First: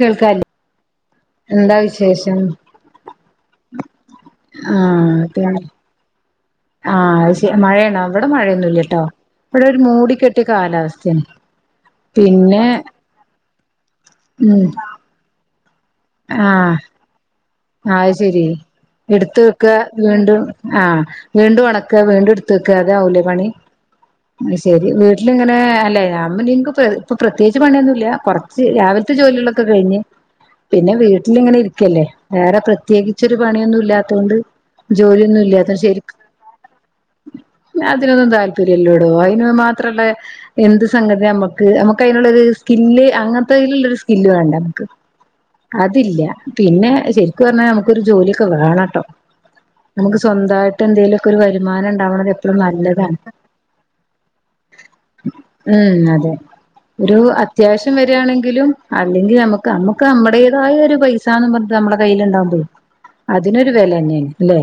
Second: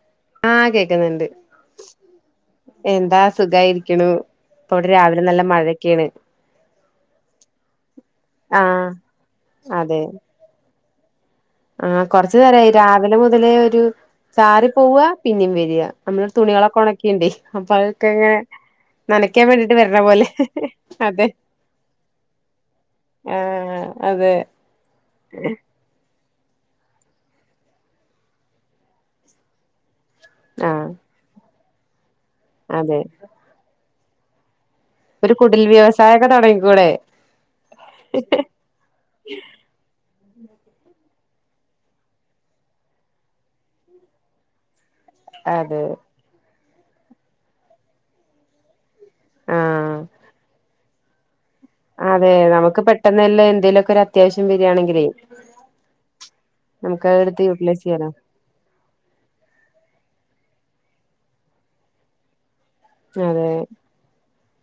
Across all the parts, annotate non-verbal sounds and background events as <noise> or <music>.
കേൾക്കാല്ലേ ആഹ് കേക്കുന്നുണ്ട് എന്താ വിശേഷം എന്താ സുഖയിരിക്കണു ഇപ്പ ഇവിടെ രാവിലെ നല്ല മഴയൊക്കെയാണ് ആ ആയ്ശ മഴയണോ ഇവിടെ ആഹ് മഴയൊന്നുമില്ലട്ടോ ഇവിടെ ഒരു അതെ മൂടിക്കെട്ടിയ കാലാവസ്ഥയാണ് ആഹ് കൊറച്ചു പിന്നെ നേരമായി രാവിലെ മുതലേ ഒരു ഉം ചാറി പോവാ പിന്നെയും വരിക നമ്മൾ ആഹ് തുണികളൊക്കെ ഉണക്കിണ്ട് അപ്പൊ അത് അതൊക്കെങ്ങനെ ശരി എടുത്ത് വെക്ക വീണ്ടും ആ അതെ വീണ്ടും ഉണക്കുക വീണ്ടും എടുത്ത് വെക്ക അതാവൂലേ പണി ആഹ് അതെ അത് ശെരി വീട്ടിലിങ്ങനെ അല്ലേ അമ്മനിക്ക് ഇപ്പ പ്രത്യേകച്ച് പണിയൊന്നുമില്ല കുറച്ച് രാവിലാത്തെ ജോലികളൊക്കെ കഴിഞ്ഞ് ആഹ് പിന്നെ വീട്ടിലിങ്ങനെ ഇരിക്കല്ലേ വേറെ അതെ പ്രത്യേകിച്ചൊരു പണിയൊന്നും ഇല്ലാത്തൊണ്ട് ഒരു ജോലിയൊന്നും ഇല്ല കുടിൽ അത ശരി വ്യവസായൊക്കെ തുടങ്ങിക്കൂടെ അതിനൊന്നും താല്പര്യല്ലോടോ അതിന് മാത്രള്ളെ എന്ത് സംഗതി നമ്മക്ക് നമുക്ക് അതിനുള്ളരു സ്കില് അങ്ങനത്തെതിലുള്ളരു സ്കില്ല് വേണ്ടെ നമുക്ക് അതെ അതില്ല പിന്നെ ശരിക്കും പറഞ്ഞാൽ നമുക്കൊരു ജോലിയൊക്കെ വേണംട്ടോ ആഹ് നമുക്ക് സ്വന്തമായിട്ട് എന്തെലുമൊക്കെ ഒരു വരു സമ്മാനം ഉണ്ടാവണത് അതെ എപ്പോഴും നമുക്ക് നല്ലതാണ് പെട്ടെന്നല്ല എന്തേലുമൊക്കെ ഒരു അത്യാവശ്യം വരിയാണെങ്കിലേ ഉം അതെ നമുക്ക് ഒരു അതെടുത്ത് യൂട്ടിലൈസ് അത്യാവശ്യം ചെയ്യാലോ വരിയാണെങ്കിലും അല്ലെങ്കിൽ നമുക്ക് നമ്മുക്ക് നമ്മുടേതായ ഒരു പൈസന്ന് നമ്മുടെ കയ്യിൽണ്ടാവും പോയി അതെ അതിനൊരു വേല തന്നെയ അല്ലെ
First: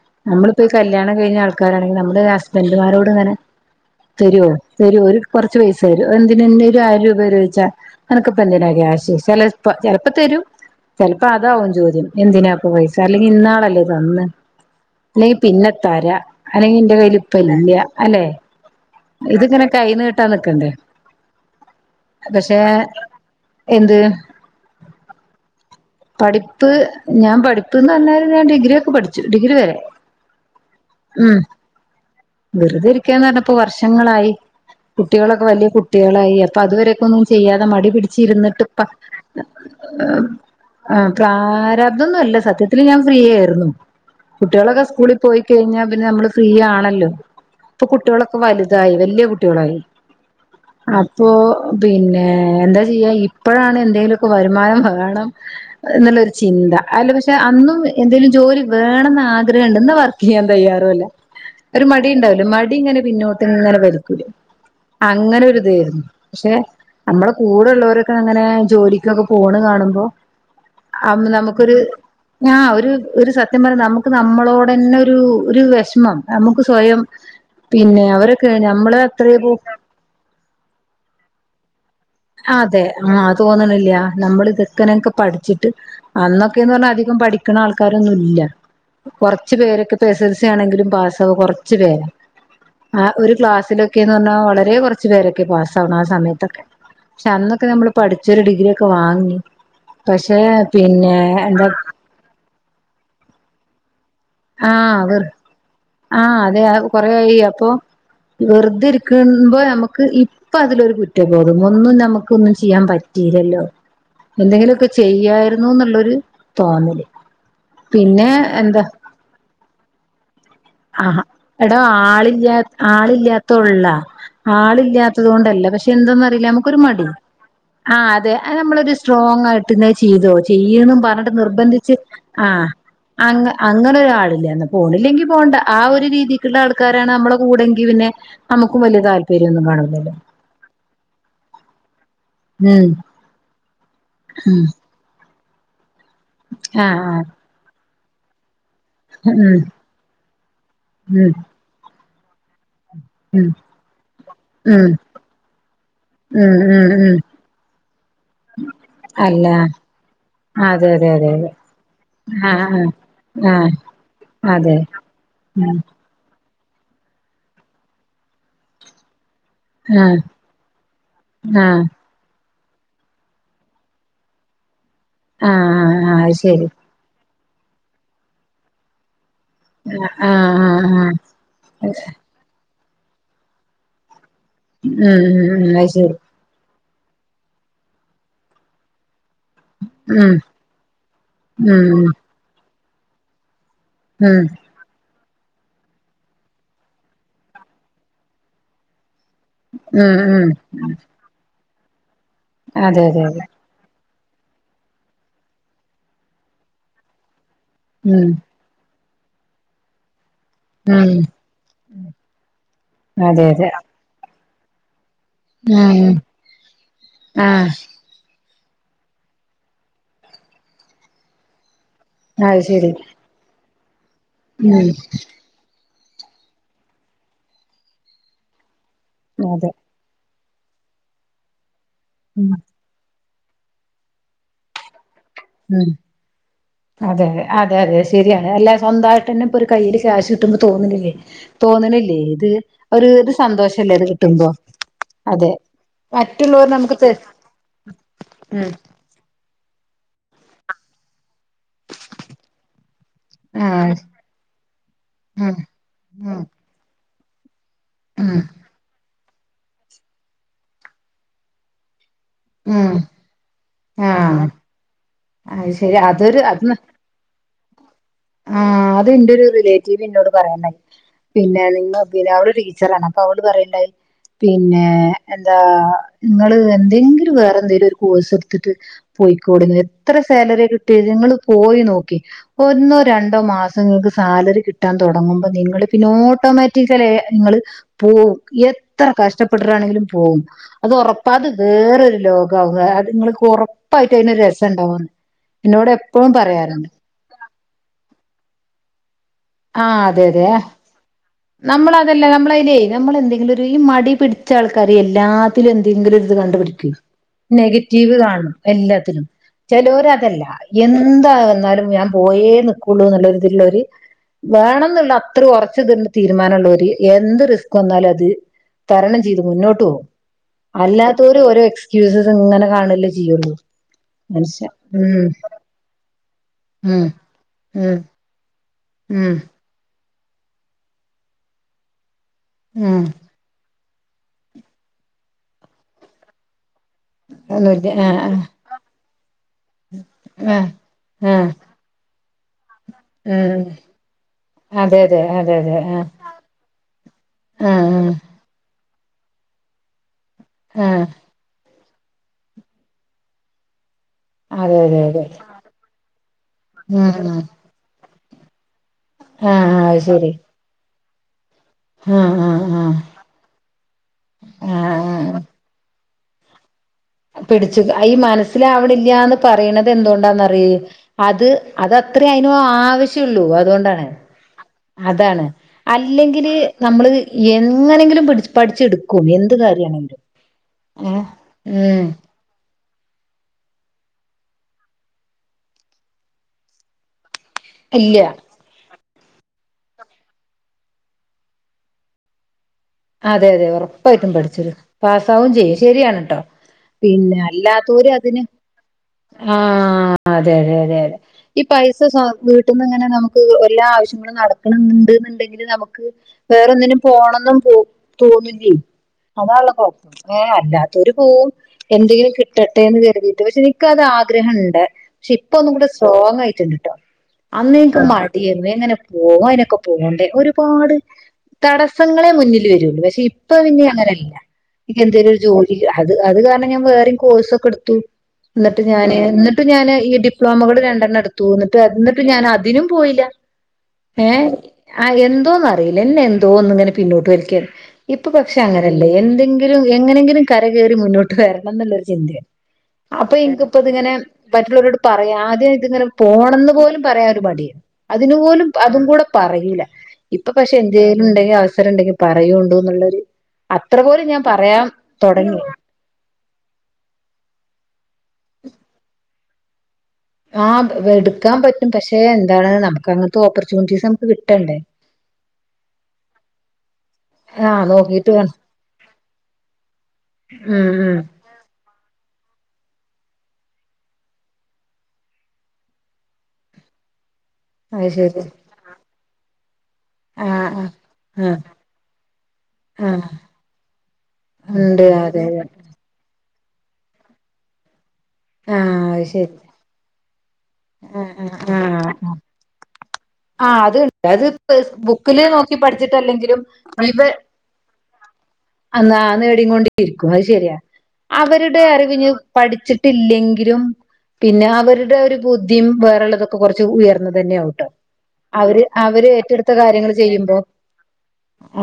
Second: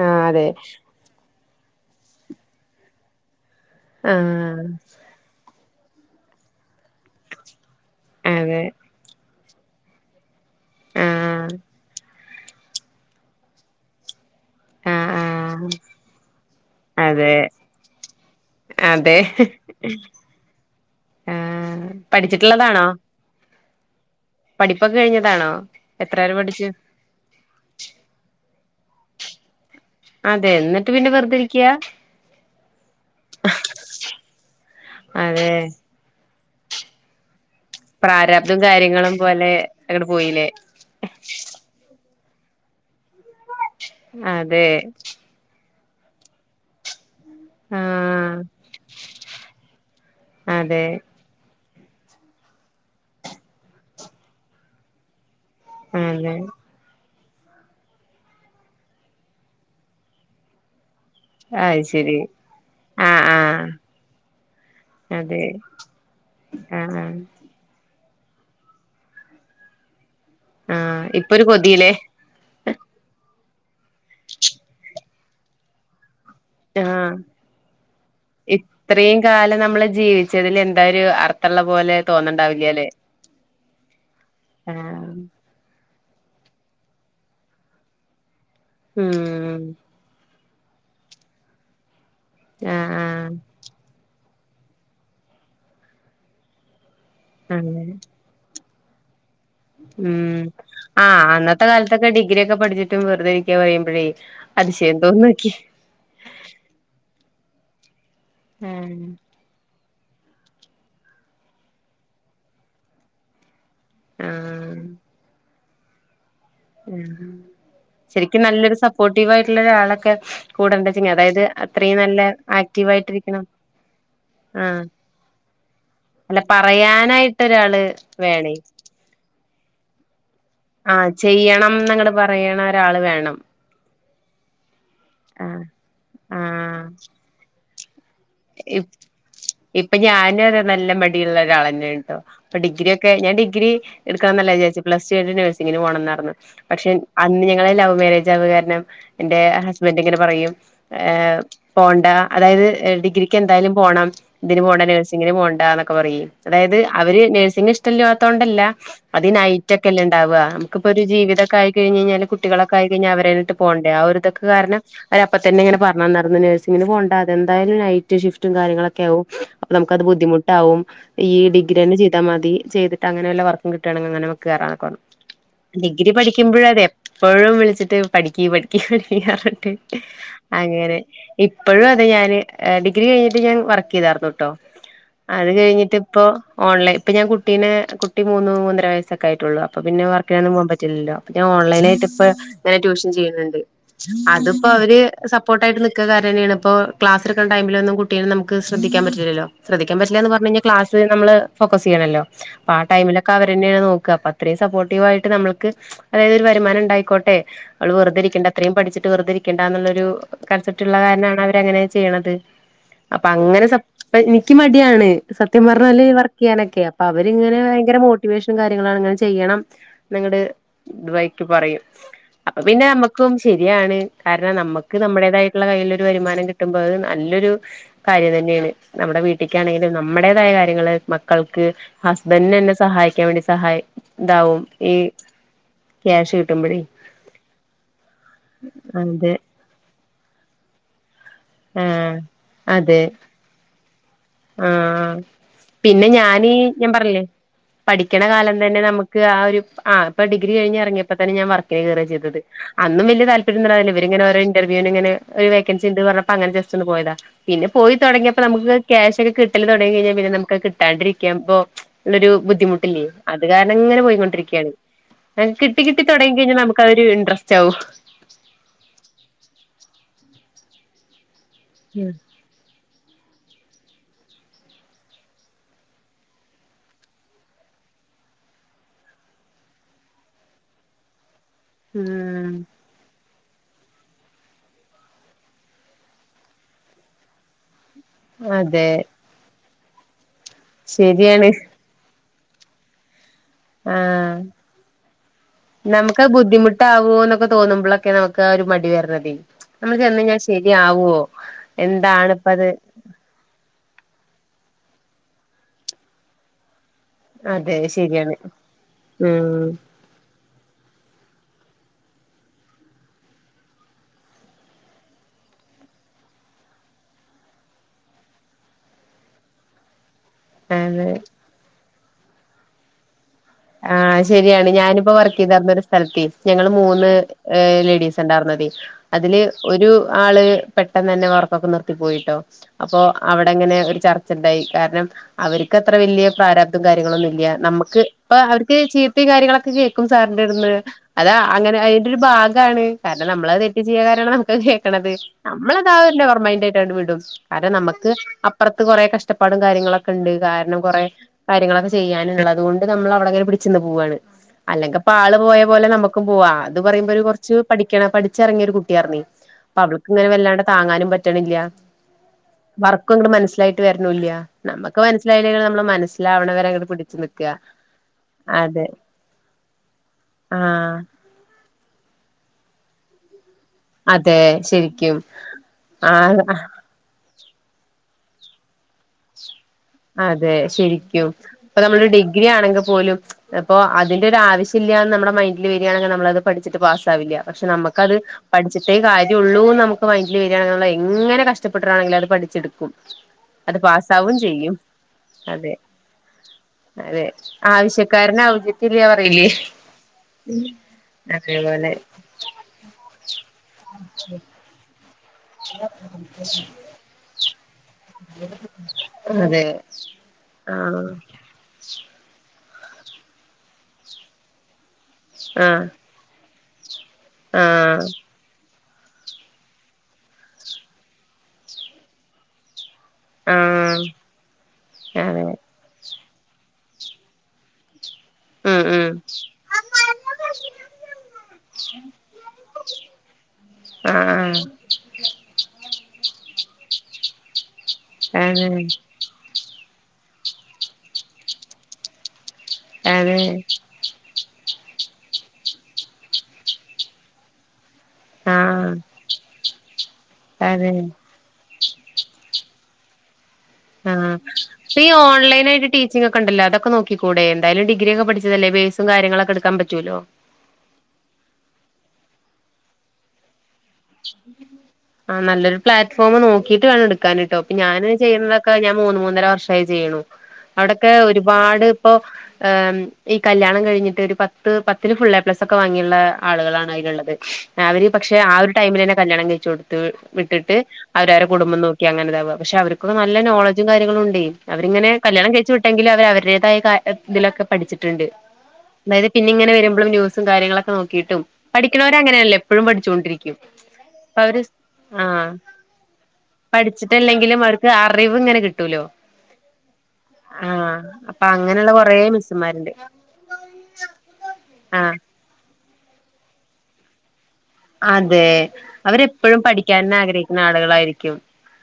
ആഹ് അതെ നമ്മളിപ്പോൊ ഈ കല്യാണം കഴിഞ്ഞ ആൾ നമ്മുടെ ഹസ്ബന്ഡുമാരോട് അങ്ങനെ ആഹ് തരോ ഒരു പൈസ വരും എന്തിന ഒരു ആയിരം രൂപ തരോ ചോയ്ച്ചാൽ അനക്കിപ്പ അതെ എന്തിനാ ക്യാശ് ചില ചെപ്പോ തരും ചിലപ്പോ ആഹ് അതാവും ചോദ്യം എന്തിനാപ്പ പൈസ അല്ലെങ്കിൽ ഇന്നാളല്ലേ തന്ന് ആഹ് അല്ലെങ്കി ആഹ് പിന്നെത്താര അല്ലെങ്കി എന്റെ കയ്ൽ അതെ ഇപ്പല്യ അല്ലെ അതെ ഇതിങ്ങനെ കയ്യിന്ന് കിട്ടാ നിക്കണ്ടേ ആ പക്ഷെ പഠിച്ചിട്ടുള്ളതാണോ എന്ത് പഠിപ്പൊക്കെ കഴിഞ്ഞതാണോ എത്ര വരെ പഠിച്ചു പഠിപ്പ് ഞാൻ പഠിപ്പ്ന്ന് പറഞ്ഞല് ഞാൻ ഡിഗ്രി ഒക്കെ പഠിച്ചു ഡിഗ്രി വരെ അതെ എന്നിട്ട് പിന്നെ ഉം വെറുതിരിക്കയാ വെറുതെ ഇരിക്കന്ന് പറഞ്ഞപ്പ വർഷങ്ങളായി കുട്ടികളൊക്കെ അതെ വലിയ കുട്ടികളായി അപ്പ അതുവരൊക്കെ ഒന്നും ചെയ്യാതെ മടി പിടിച്ച പ്രാരാബ്ദും ഇരുന്നിട്ട് ഇപ്പ കാര്യങ്ങളും പോലെ അങ്ങട് പോയില്ലേ ആ പ്രാരബ്ദൊന്നുംമല്ല സത്യത്തില് ഞാൻ ഫ്രീ ആയിരുന്നു അതെ കുട്ടികളൊക്കെ സ്കൂളിൽ പോയി കഴിഞ്ഞാ പിന്നെ നമ്മള് ഫ്രീ ആണല്ലോ ഇപ്പൊ ആഹ് കുട്ടികളൊക്കെ വലുതായി വലിയ കുട്ടികളായി അതെ അപ്പൊ പിന്നെ എന്താ ചെയ്യാ ഇപ്പഴാണ് എന്തെങ്കിലുമൊക്കെ വരുമാനം വേണം എന്നുള്ളരു അതെ ചിന്ത അല്ല പക്ഷെ അന്നും എന്തെലും ജോലി വേണംന്ന് ആഗ്രഹം ഉണ്ട് ന്നാ വർക്ക് ചെയ്യാൻ തയ്യാറും അല്ലേ അത് ഒരു മടി ശരി ഇണ്ടാവലോ മടി ഇങ്ങനെ ആഹ് പിന്നോട്ട് ആഹ് ഇങ്ങനെ വലികൂലെ അതെ അങ്ങനോരിതായിരുന്നു പക്ഷെ ആഹ് നമ്മള കൂടെള്ളവരെ അങ്ങനെ ജോലിക്കൊക്കെ പോണ് കാണുമ്പോ ആഹ് അ ഇപ്പൊ ഒരു നമുക്കൊരു കൊതിയില്ലേ ആ ഒരു സ സത്യം പറയാ നമുക്ക് നമ്മളോട് തന്നെ ഒരു ഒരു വിഷമം നമുക്ക് സ്വയം ആഹ് പിന്നെ അവരൊക്കെ നമ്മള് ഇത്രയും അത്രയ പോ കാലം നമ്മള് ജീവിച്ചതിൽ എന്താ ഒരു അർത്ഥള്ള പോലെ അതെ തോന്നണ്ടാവില്ലല്ലേ ആഹത് തോന്നണില്ല നമ്മൾ ആഹ് ഇതൊക്കനെയൊക്കെ പഠിച്ചിട്ട് അന്നൊക്കെന്ന് പറഞ്ഞാൽ അധികം പഠിക്കണ ആൾക്കാരൊന്നുംല്ല കുറച്ച ഉം പേരൊക്കെ പസ ആണെങ്കിലും പാസ്സ കുറച്ച് പേരാ ആഹ ആഹ പറഞ്ഞാൽ വളരെ കുറച്ചു പരൊക്കെ പാസ്സാവണം ആ സമയത്തൊക്കെ പെ അന്നൊക്കെ അങ്ങനെ നമ്മൾ പഠിച്ച ഒരു ഡിഗ്രിക്കെ കവാഗി ഉം ആ അന്നത്തെ കാലത്തൊക്കെ ഡിഗ്രി ഒക്കെ പഠിച്ചിട്ടും വെറുതെ ഇരിക്കാ പറയുമ്പോയ് ആ ആ അതെ കൊറായി അപ്പൊ വെറുതെ ആഹ് ഇരിക്കുമ്പോ നമുക്ക് ക്ക് ഇപ്പൊ അതിലൊരു കുറ്റബോധം ഒന്നും നമുക്ക് ഒന്നും ചെയ്യാൻ പറ്റില്ലല്ലോ ആഹ് എന്തെങ്കിലുമൊക്കെ ചെയ്യായിരുന്നു ന്നുള്ളൊരു തോന്നല് ആഹ് പിന്നെ എന്താ ആക്റ്റീവ് ആയിട്ടുള്ള അളൊക്കെ കൂടെണ്ടിചിഗിൽ ആഹ് അതായത് എടാ അത്രയും നല്ല ആളില്ലാ ആക്റ്റീവ് ആയിട്ടിരിക്കണം ആളില്ലാത്തോള്ളാ ആളില്ലാത്തത് കൊണ്ടല്ല പക്ഷെ എന്തന്ന അല്ല അറിയില്ല നമുക്കരു മടി പറയാനായിട്ട് ഒരാള് ആ അതെ അ വേണേ നമ്മളരു സ്ട്രോ സ്രോഗ് ആയിട്ട് നെ ചെയ്തോ ചെയ്ന് ആഹ് പറഞ്ഞിട്ട് നിർബന്ധിച്ച് ചെയ്യണംന്നങ്ങട് ആ പറയണ ഒരാള് വേണം അങ്ങ <unintelligible> ആളില്ലേ പോണില്ലെങ്കിൽ പോണ്ട ആഹ് ആ ഒരു രീതിക്കുള്ള ആഹ് ആൾക്കാരാണ് നമ്മളെ കൂടെങ്കി പിന്നെ നമുക്കും ഇപ് വലിയ താല്പര്യം ഇപ്പൊ ഞാന് നല്ല മടിള്ള ഒരാൾന്നെ ട്ടോ ഇപ്പൊ ഉം ഡിഗ്രി ഒക്കെ ഞാൻ ഡിഗ്രി എടുക്കാൻ ഉം വിചാരിച്ചു പ്ലസ് ടുകഴിഞ്ഞ് നഴ്സിങ്ങിന് പോണന്ന് പറഞ്ഞു പക്ഷെ ആഹ് ആഹ് അന്ന് ങ്ങളെ ലവ് മേരെജ് അയത്കരണം ഉം എന്റെ ഹസ്ബൻഡ് ഇങ്ങനെ പറയും ഉം പോണ്ട അതായത്ടികി ഡിഗ്രരിക്ക് ഉം എന്തായാലും പോകണം ഇതിന് പോണ്ട ഉം നഴ്സിങ്ങിന് പോകണ്ടന്നൊക്കെ പറയും ഉം അതായത് ഉം ഉം അവര് നഴ്സി ഇഷ്ടല്ല തോണ്ടല്ല അത് അല്ല നൈറ്റ ഒക്കെല്ലെ ണ്ടാവ നമുപ്പോ അതെ ഒരു അതെ അതെ അതെ ജീവിതംക്കെ ആയി കഴിഞ് കഴഞ്ഞാല് ആഹ് കുട്ടികളൊക്കെയി കഴിഞ്ഞാൽ അവരട്ട് ആഹ് പോണ്ട ആ ഒരു ഇതക്കെ ആഹ് അതെ കാരണം അവര് അപ്പ ഉം തന്നെങ്ങെ പറഞ്ഞ നയിരുന്നു നൈസിഗിന് പോണ്ട അദെന്തായാലും നൈറ്റ് ഷിഫ്റ്റും കാര്യങ്ങളൊക്കെ ആകും അപ്പൊ നമുക്കത് ആഹ് ബുദ്ധിമുട്ടാവും ഈ ഡിഗ്രി തന്നെ ചെയ്താൽ മതി ചെയ്തിട്ട് അങ്ങനെവല്ല വർക്കും കിട്ടാണെങ്കിൽ അങ്ങനെ നമ്മുക്ക് കേയറാന്നൊക്കെപറഞ്ഞു ആഹ് ആഹ് ആഹ് അത് ഡിഗ്രിപഠിക്കുമ്പയ്‌ ശരി അതെ എപ്പോഴും വിളിച്ചിട്ട് പഠിക്കി പഠിക്കി <unintelligible> ട്ട് ആഹ് അങ്ങനെ ആഹ് ഇപ്പോഴും അത് ഞാന് ഡിഗ്രി കഴിഞ്ഞിട്ട് ഞാൻ വർക്ക് ചെയ്തർന്നു ട്ടോ അത് കഴിഞ്ഞിട്ട് ആഹ് ഇപ്പോ ഓൺലൈൻ ഇപ്പൊ ഞാൻ കുട്ടിനെ കുട്ടി മൂന്ന് മൂന്നര വയസ്സക്കെ ക്കെയിട്ടുള്ളൂ അപ്പ പിന്നെ ഉം വർക്കിനൊന്നും പോകൻ പറ്റില്ലല്ലോപ്പൊ ഞൻ ഉം ഉം അത് ശരി ഉം ഓൺലൈൻ ആയി് ഉം ഇപ്പ ഇങ്ങന ട്യഷൻ ചെയ്യുന്നുണ്ട് ഉം അതിപ്പോ അവര് സപ്പോർട്ട് ആയിട്ട് നിക്കക്കാരം യാണ് ഇപ്പോ ക്ലാസ്ക്ക ടമിലഒന്നും കുട്ടിയെ നമു ശ്രദ്ധിക്കാൻ പില്ലല്ലോ ശ്രദിക്കാൻ ഉം പില്ലന്ന് ഉം പറഞ്ഞാ ക്ലാസ് നമ്മള് ഫോക്കസ് ചെയ്യണല്ലോ അപ്പൊ ആ അതെ അതെ ടൈമിലൊക്കെ അതെ അവരന്നെയ നോക്കി ക്ക അത്രീം സപ്പോർട്ടീവ ആയിട്ട് നമുക്ക് അതായത് ഒരു വരുമാനം ഉണ്ടായിക്കോട്ടെ അവള് വെറുതി ഉം ഇരിക്കേണ്ട അത്രയും പഠിച്ചിട്ട് വെറുതെ ഇരിക്കണ്ട എന്നുള്ളൊരു കൺസറ്റ് ള്ള ഉം കാരണംണ് അവര്ങ്ങനെ ചെയ്യണത് അപ്പൊ അതെ അങ്ങനെ അതെ സപ്പ എനിക്ക് മടിയാണ് സത്യം പറഞ്ഞാല് ഉം വർക്ക് ചെയ്യാനൊക്കെ അപ്പൊ അവരിങ്ങനെ ആഹ് ഭയങ്കര മോട്ടിവേഷൻ കാര്യങ്ങള അങ്ങനെ ചെയ്യണം നിങ്ങളുടെ വൈക്ക് പറയും അപ്പൊ അത് പിന്നെ ശരി നമുക്കും ശരിയാണ് കാരണം ഉം നമ്മുക്ക് നമ്മുടേതായിട്ടുള്ള കയ്യിൽ വരുമാനം കിട്ടുമ്പോ അത് നല്ലൊരു കാര്യം തന്നെയാണ് നമ്മുടെ അതെ വീട്ടിക്കാനെങ്കിലും നമ്മ തായ കാര്യങ്ങൾ മക്കൾക്ക് ഉം ഹസ്ബൻഡ തന്നെ സഹായിക്കാൻ വേണ്ടി സഹായി ഇതാവും ഈ ഉ ക്യാഷ് കിട്ടുമ്പോഴേ അതെതെ അതെ അതെ ശരിയണ് അല്ല അതെ സ്വന്തമായിട്ട്ന്നെ ഇപ്പൊ ഒരു കയ്ൽ ക്യാശ് കിട്ടുമ്പോ തോന്നലില്ലേ തോന്നലില്ലേ ആഹ് ഇത് അതെ ഒരു ഇത് സന്തോഷമല്ലേ ഇത് കിട്ടുമ്പോ ആഹ് അതെ പിന്നെ ഞാന് മറ്റുള്ളർ ഞാൻ നമുക്ക് ത പറഞ്ഞില്ലേ പഠിക്കണ കാലം ഉം തന്നെ നമുക്ക് ആ ഒരു ആ ഇപ്പൊ ഡിഗ്രി കഴിഞ്ഞ ഇറങ്ങിയപ്പോ ഞാൻ വർ ക്കിന് കേറെ ചെയതത് അന്നും വല താല്പര്യം ഉണ്ടാവില്ല ആഹ് ഇവർങ്ങനെ ഒരേ ഇന്ർവിനു ങ്ങനെ ഉം വെക്കാൻസി ണ്ട് പറ അപ്പ ഉം അങ്ങനെജസ്റ്റ് ഒന്ന് പോതാ പിന്നെ പോയി തുടങ്ങിയപ്പോ ഉം നമുക്ക് ക്യാഷ് ഒക്കെ കിട്ടല് തുടങ്ങി കഴിഞ്ഞാ പിന്നെ നമുക്ക് കിട്ടാണ്ടിരിക്കാം ഇ്പൊ ഉള്ളൊരു ഉം ബുദ്ധിമുട്ടില്ലേ അത് കാരണം ഇങ്ങനെ ആഹ് പോയിക്കൊണ്ടിരിക്കുകയാണ് <unintelligible> അത് കിട്ടി ശരി കിട്ടി തുടങ്ങി കഴിഞ്ഞാൽ നമുക്ക് ഒരു ഇൻട്രസ്റ്റ് ആകും ആ അത് എന്റെറെ ഒരു റിലേറ്റീവ് എന്നന്നോട് പറയണ്ടായി പിന്നെ നിങ്ങ പിന്നെ അവളെടി ച്ചറ അപ്പൊ അവള് പറയണ്ടയി പിന്നെ എന്താ നിങ്ങള് എന്തെങ്കിലും വേറെ എന്തെിലും ഒരു കോഴ്സ് എടുത്തിട്ട് പൊയ്ക്കോളിന്ന് എത്ര സാലറിയ കിട്ട <unintelligible> നിങ്ങൾ പോയി നോക്കി ഉം ഒന്നേ രണ്ടോ മാസം നിങ്ങക്ക് സാലറി കിട്ടാൻ തുടങ്ങുമ്പോ നിങ്ങള് പിന്നെ ഓട്ടോമാറ്റിക്കല നിങ്ങള് പോവും അതെ എത്ര കഷ്ടപ്പെട്ടിട്ടാണെങ്കിലും പോവും അത് ഉറപ്പാ അത് ശരിയാണ് വേറരു ലോകം അത് നിങ്ങള്ക്കൊറപ്പായിട്ട് അതിന് ആഹ് രസം ഉണ്ടാവും ഇന്നോട് എപ്പോഴും പറയാർണ്ട് തോന്നുമ്പോളൊക്കെ നമുക്ക് ആ ഒരു മടി വരണതെ നമ്മുക്ക് ചെന്നഞ്ഞാൽ ശരിയാവോ നമ്മളതെല്ല എന്താണിപ്പത് നമ്മളയില് നമ്മളെന്തെങ്കിലുരു ഈ മടി പിടിച്ച ആൾക്കാരേയ് എല്ലാത്തിലും എന്തെങ്കിലൊരുത് കണ്ടുപിടിക്കൊയ് അതെ നെഗറ്റീവ് ശരിയാണ് കാണും എല്ലാത്തിനും ഉം ചിലോരതല്ല എന്തായവന്നാലും ഞാൻ പോയേനിക്കുള്ളൂ എന്നുള്ളൊരുത്ള്ളോര് വേണംന്നുള്ള അത്ര ഒറച്ച്തിണ്ട്‌ തീരുമാനള്ളോര് എന്ത് റിസ്ക് വന്നാലും അത് തരണം ചെയ്ത് മുന്നോട്ട് പോവും അതെ അല്ലാത്തോര് ഓരോ എക്സ്ക്യൂസ്സ് ഇങ്ങനെ കാണല്ലേ ചെ ആ ശരിയാണ് ഞാനിപ്പോ വർക്കീതെർന്ന ഒരു സ്ഥലത്തെ ഞങ്ങൾ ഉം മൂന്ന് ഉം ലേഡീസണ്ടാർന്നതയ് ഉം അതില് ഒരു ആള് പെട്ടെന്നന്നെ വർക്കൊക്കെ നിർത്തി പോയിട്ടോ അപ്പോ ഉം അവിടെങ്ങനെ ഒരു ചർച്ചണ്ടായി കാരണം അവർക്ക് അത്ര വല്യ പ്രാരബ് ധും കാര്യങ്ങളൊന്നുംല്ല്യ ഒന്നുല്ല നമ്മക്ക് ആഹ് ഇക്ക് ചീത്തിം കാര്യങ്ങളൊക്കെ കേൾക്കും ആഹ് സാറിന്റര്ത്ന്ന് അത് ആഹ് അങ്ങെനെ അതിന്റൊരു ഭാഗ ഗാണ് കാരണം ആഹ് നമ്മളത് ഉം തെറ്റ് ചെയ്യാ കാരാണ് നമുക്കത് അതെ കേക്കണത് അതെ അതെ അതെ ആഹ് നമ്മളതാഒര് നെവർമ്മൈന്റായിട്ടാണ്ട്‌ വിടും കാരണം ആഹ് നമ്മക്ക് അപ്പർ ത്ത് കുറേ കഷ്ടപ്പാടും കാര്യങ്ങളൊക്കെണ്ട് കാരണം ആഹ് കുറേ കാര്യങ്ങളൊക്കെ ചെയ്യാനുള്ളതുകൊണ്ട് നമ്മളവടങ്ങെനെ പിടിച്ചുന്ന് പോവാണ് അതെ അതെ അതെ അല്ലെങ്കിപ്പാള് പോയ പോലെ നമ്ക്കും പോവാ അത് പറയുമ്പോരു ഉം കുറച്ച് പഠിക്കണ പഠിച്ചിറങ്ങിയ ഒരു കുട്ടി കുട്ട്യേർന്നു ആഹ് അപ്പൊ ആഹ് അത് അവൾക്ക്ങ്ങനെ ശരി വല്ലാണ്ട് താങ്ങാനും പറ്റണില്ല ആഹ് ആഹ് ആഹ് വർക്കുംങ്ങട് മനസ്സിലായിട്ട് വരുണൂല്ല്യ നമ്മക്ക് ആഹ് മനസ്സിലായില്ലെങ്കിൽ നമ്മ മനസ് ലാവണവരെ അങ്ങട് പിടിച്ച് നിക്ക പിടിച്ചു ഈ മനസ്സിലാവണില്ല്യാന്ന് പറയണത് എന്തുകൊണ്ടാന്നറിയോ ആഹ് അത് അതത്രേ അയിനോ ആവശ്യള്ളൂ അതുകൊണ്ടാണ് അതേ അതാണ് അല്ലെങ്കില് നമ്മള് എങ്ങനെങ്കിലും പഠി പഠിച്ച്ടുക്കും എന്ത് കാര്യാണെങ്കിലും അതേ ഏഹ് ശരിക്കും ഇപ്പൊ ഉം നമ്മളൊരു ഡിഗ്രി ആണെങ്കി പോലും അപ്പോ അതിന്റെ ഒരു ആവശ്യല്ലാന്ന് നമ്മുടെ മൈൻഡില് വരിയാണെങ്കി നമ്മളത് പഠിച്ച്ട്ട് പാസാവില്ല പക്ഷെ നമ്മുക്കത് ഇല്ല പഠിച്ട്ട് ട്ടേ കാര്യോള്ളൂന്ന് നമുക്ക് മൈൻഡില് വരിയാണെൽ എങ്ങന കഷ്ടപ്പെട്ട്ട്ടാണെങ്കിലും അത് പഠിച്ചെടുക്കും അതെ അതെ അത് ഉറപ്പായിട്ടും പാസ്സാവും ചെയ്യും പഠിച്ചും പാസ്സാവും അതെ ചെയ്യും ശരിയാണ് ട്ടോ അതെ പിന്നെ അല്ലാത്തോര് അതിന് ആവശ്യക്കാരന് ഔചിത്യമില്ല പറയില്ലേ ആ അതെതെ അതെതെ ഇപ്പ അതേപോലെ പൈസ സ്വ വീട്ട്ന്ന്ങ്ങനെ നമുക്ക് എല്ലാ ആവശ്യങ്ങളും നടക്ണ് ണ്ട്‌ന്ന്ണ്ടെങ്കിൽ നമുക്ക് വേറൊന്നിനും പോണംന്നും തോന്നില്ല്യേയ് അതെ അതാള്ള കുഴപ്പം ഏ ആഹ് അല്ലാത്തോര് പോവും എന്തെങ്കിലും കി കിട്ടട്ടെന്ന് കരുതിയിട്ട് പക്ഷെ നിക്കത് ആഗ്രഹംണ്ട് പക്ഷെ ഇപ്പൊ ഒന്നും കൂടെ സ്ട്രോങ് ആയിട്ടുണ്ട്ട്ടോ അന്നേക്ക്‌ ആഹ് മടിയാരുന്നു എങ്ങനെ പോക അനൊക്കെ പോണ്ടേ ഒരുപാട് തടസ്സങ്ങളെ മുന്നിൽ വരുള്ളു പക്ഷേ ആഹ് ഇപ്പ പിന്നെ ആഹ് അങ്ങനെല്ല ഇക്കെന്തെലും ഒരു അതെ ജോലി അ അത് കാരണം ഞാൻ വേറെം കോഴ്സൊക്കെടുത്തു ഉം ന്നിട്ട് ഉം ഞാന് ന്നിട്ടും ഞാന് ഈ ഡിപ്ലോമകൾ രണ്ടെണ്ണംടുത്തു ന്നിട്ട് ന്നിട്ട് ഞാൻ അതിനും പോയില്ല ഏ ആഹ് ആ എന്തോന്നറിയില്ല എന്നെ എന്തോന്ന് ഇങ്ങനെ പിന്നോട്ട് വലിക്കാണ് ഇപ്പൊ പക്ഷെ അങ്ങനല്ല എന്തെങ്കിലും എങ്ങനെങ്കിലും കര കയറി മുന്നോട്ട് വരണംന്നുള്ളരു ചിന്തയാണ് അതെ അപ്പൊ അതെ ഇനിക്ക്‌പ്പോത്ങ്ങന മറ്റുള്ളവരോട് പറ ആദ്യം ഇതിങ്ങനെ പോണംന്ന് പോലും പറയാ ഒരു മടിയാരുന്നു അതിനുപോലും ആഹ് അതും കൂടെ പറയൂല ഇപ്പ പക്ഷെ അതെ എന്തേലുംണ്ടെങ്കി അവസരംണ്ടെങ്കിൽ പറ ണ്ടോന്നുള്ളരു ആഹ് ഇപ്പൊ ഓൺലൈൻ ആയിട്ട് ടീച്ചിങ്ങൊക്കെണ്ടല്ലോ അതൊക്കെ നോക്കിക്കൂടെ എന്തായാലും ഡിഗ്രി ഒക്കെ പഠിച്ച ല്ലേ ബേസ് ഉം കാര്യങ്ങളൊക്കെടുക്കാ പറ്റൂല്ലോ ആഹ്‌ എടുക്കാൻ പറ്റും പക്ഷെ എന്താണ് നമുക്ക് അങ്ങനതെ ഓപ്പർ നമുക്ക് കിട്ടണ്ടേ ആ നല്ലൊരു പ്ലാറ്റ്ഫോമ് നോക്കീട്ട് വേണം എടുക്കാൻട്ടോ അപ്പ ആഹ് ഞാന് നോക്കിട്ട് വേണം ചെയ്യുന്നതൊക്കെ ഞാൻ മൂന്ന് മൂന്നര വർഷായി ചെയ്യു ഉം അവിടൊക്കെ ഉം ഒരുപാട് ഇപ്പൊ ഏ ഈ കല്യാണം കഴിഞ്ഞിട്ട് ഒരു പത്ത് പത്തിന് ഫുൾ എ പ്ലസ് ഒക്കെ വാങ്ങിയുള്ള ആളുകളാണ് അയിലുള്ളത് അത് അവര് പക്ഷെ ശരി ആ ഒരു ടൈമില് തന്നെ കല്യാണം കഴിച്ചു കൊടുത്തു ആഹ് വിട്ടിട്ട് ആഹ് അവര് അവരിടെ ആഹ് കുടുംബം നോക്കി അങ്ങനെതാവുക പക്ഷെ അവർക്കൊ ആഹ് നല്ല നോളജും കാര്യങ്ങളുണ്ടേ അവ ഉണ്ട് അങ്ങന അതെ കല്യാണം കഴിച്ചു വിട്ടെങ്കിലും അവര് അവര <unintelligible> ഇതിലൊക്കെ പഠിച്ചിട്ടുണ്ട് ആഹ് അത് അതായത് പിന്നെ ശരി ഇങ്ങനെ വരുമ്പളും ന്യൂസും കാര്യങ്ങളും ക്കെ ആഹ് നോക്കിയിട്ടും പഠിക്കുന്നവരങ്ങനെയല്ലേ എപ്പഴും പഠിച്ചൊണ്ടിരിക ആ അത്ണ്ട് അത് ബുക്കില് നോക്കി പഠിച്ചിട്ടല്ലെങ്കിലും <unintelligible> പഠിച്ചിട്ടില്ലെങ്കിലും അവർക്ക് അറിവ് ഇങ്ങനെ കിട്ടൂലോ അന്നാ നേടീ കൊണ്ടിരിക്കും അത് ശരിയാ ആഹ് അപ്പൊ അവരുടെ അങ്ങനെയുള്ള കൊറേ അറിവിന് മിസ്സുമാരുണ്ട് പഠിച്ചിട്ടില്ലെങ്കി ങ്കിലും പി അവരുടെ ആഹ് ഒരു ബുദ്ധിയും വേറള്ളതൊക്കെ കൊറച്ച് ഉയർന്ന അതെ അവരെപ്പോഴും ഏറ്റെടുത്ത കാര്യങ്ങൾ പഠിക്കാൻ ചെയ്യുമ്പോ ആഗ്രഹിക്കുന്ന ആളുകളായിരിക്കും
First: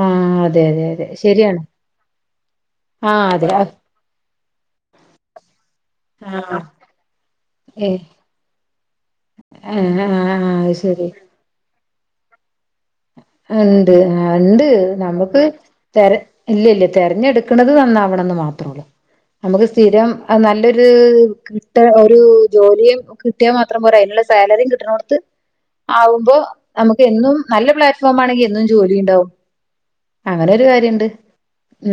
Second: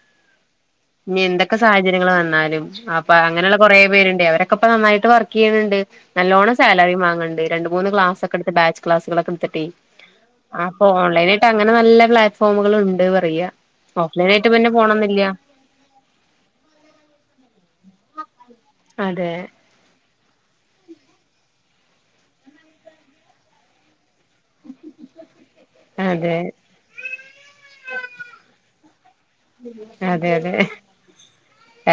ആഹ് അതെ അതെ അതെ ഇനി ശരിയാണ് എന്തൊക്കെ സാഹചര്യങ്ങള് വന്നാലും അപ്പൊ ആഹ് അതെ അങ്ങനെയുള്ള കുറേ പേരുണ്ടെ അവരൊക്കെപ്പ നന്നായിട്ട് വർക്ക് ചെയ്യുന്നുണ്ട് നല്ലോണം ആഹ് സാലറിം വാങ്ങ്ണ്ട് രണ്ട് ഏ മൂന്ന് ക്ലാസൊക്കെണ്ട് ഇപ്പം ബാച്ച് ക്ലാസ്സുകളൊക്കെ എടുത്തിട്ടെ ആഹ് ആ ആഹ് അപ്പൊ ശരി ഓൺലൈനായിട്ട് അങ്ങനെ നല്ല പ്ലാറ്റ്ഫോമുകള്ണ്ട് പറയാ ഇണ്ട് ഓഫ്‌ലൈൻ ആ ആയിട്ട് ഇണ്ട് പിന്നെ പോണംന്നില്ല നമുക്ക് തെര ഇല്ലല്ല തെരഞ്ഞെടുക്ക്ണത് നന്നാവണം ന്ന്മാ മാത്രേള്ളൂ അതെ നമ്മക്ക് സ്ഥിരം നല്ലൊരു കിട്ട ഒരു ജോലിയും കിട്ടിയാൽ മാത്രം പോരാ അതിനുള്ള സാലറിയും കിട്ടണോടുത്ത് ആവുമ്പോ അതെ നമുക്ക് എന്നും നല്ല പ്ലാറ്റ്ഫോം ആണെങ്കി എന്നും ജോലി ഇണ്ടാവും അതെ അങ്ങനെ അതെ ഒരു കാര്യണ്ട്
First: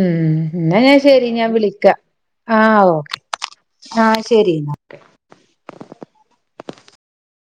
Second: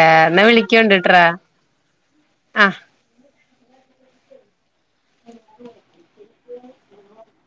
ഏ എന്നാ എന്ന ഞാൻ വിളിക്കോണ്ടിട്രാ ശെരി ഞാൻ വിളിക്കാം ആ ആഹ് ഓക്കെ ആ ശരി ന്നട്ട്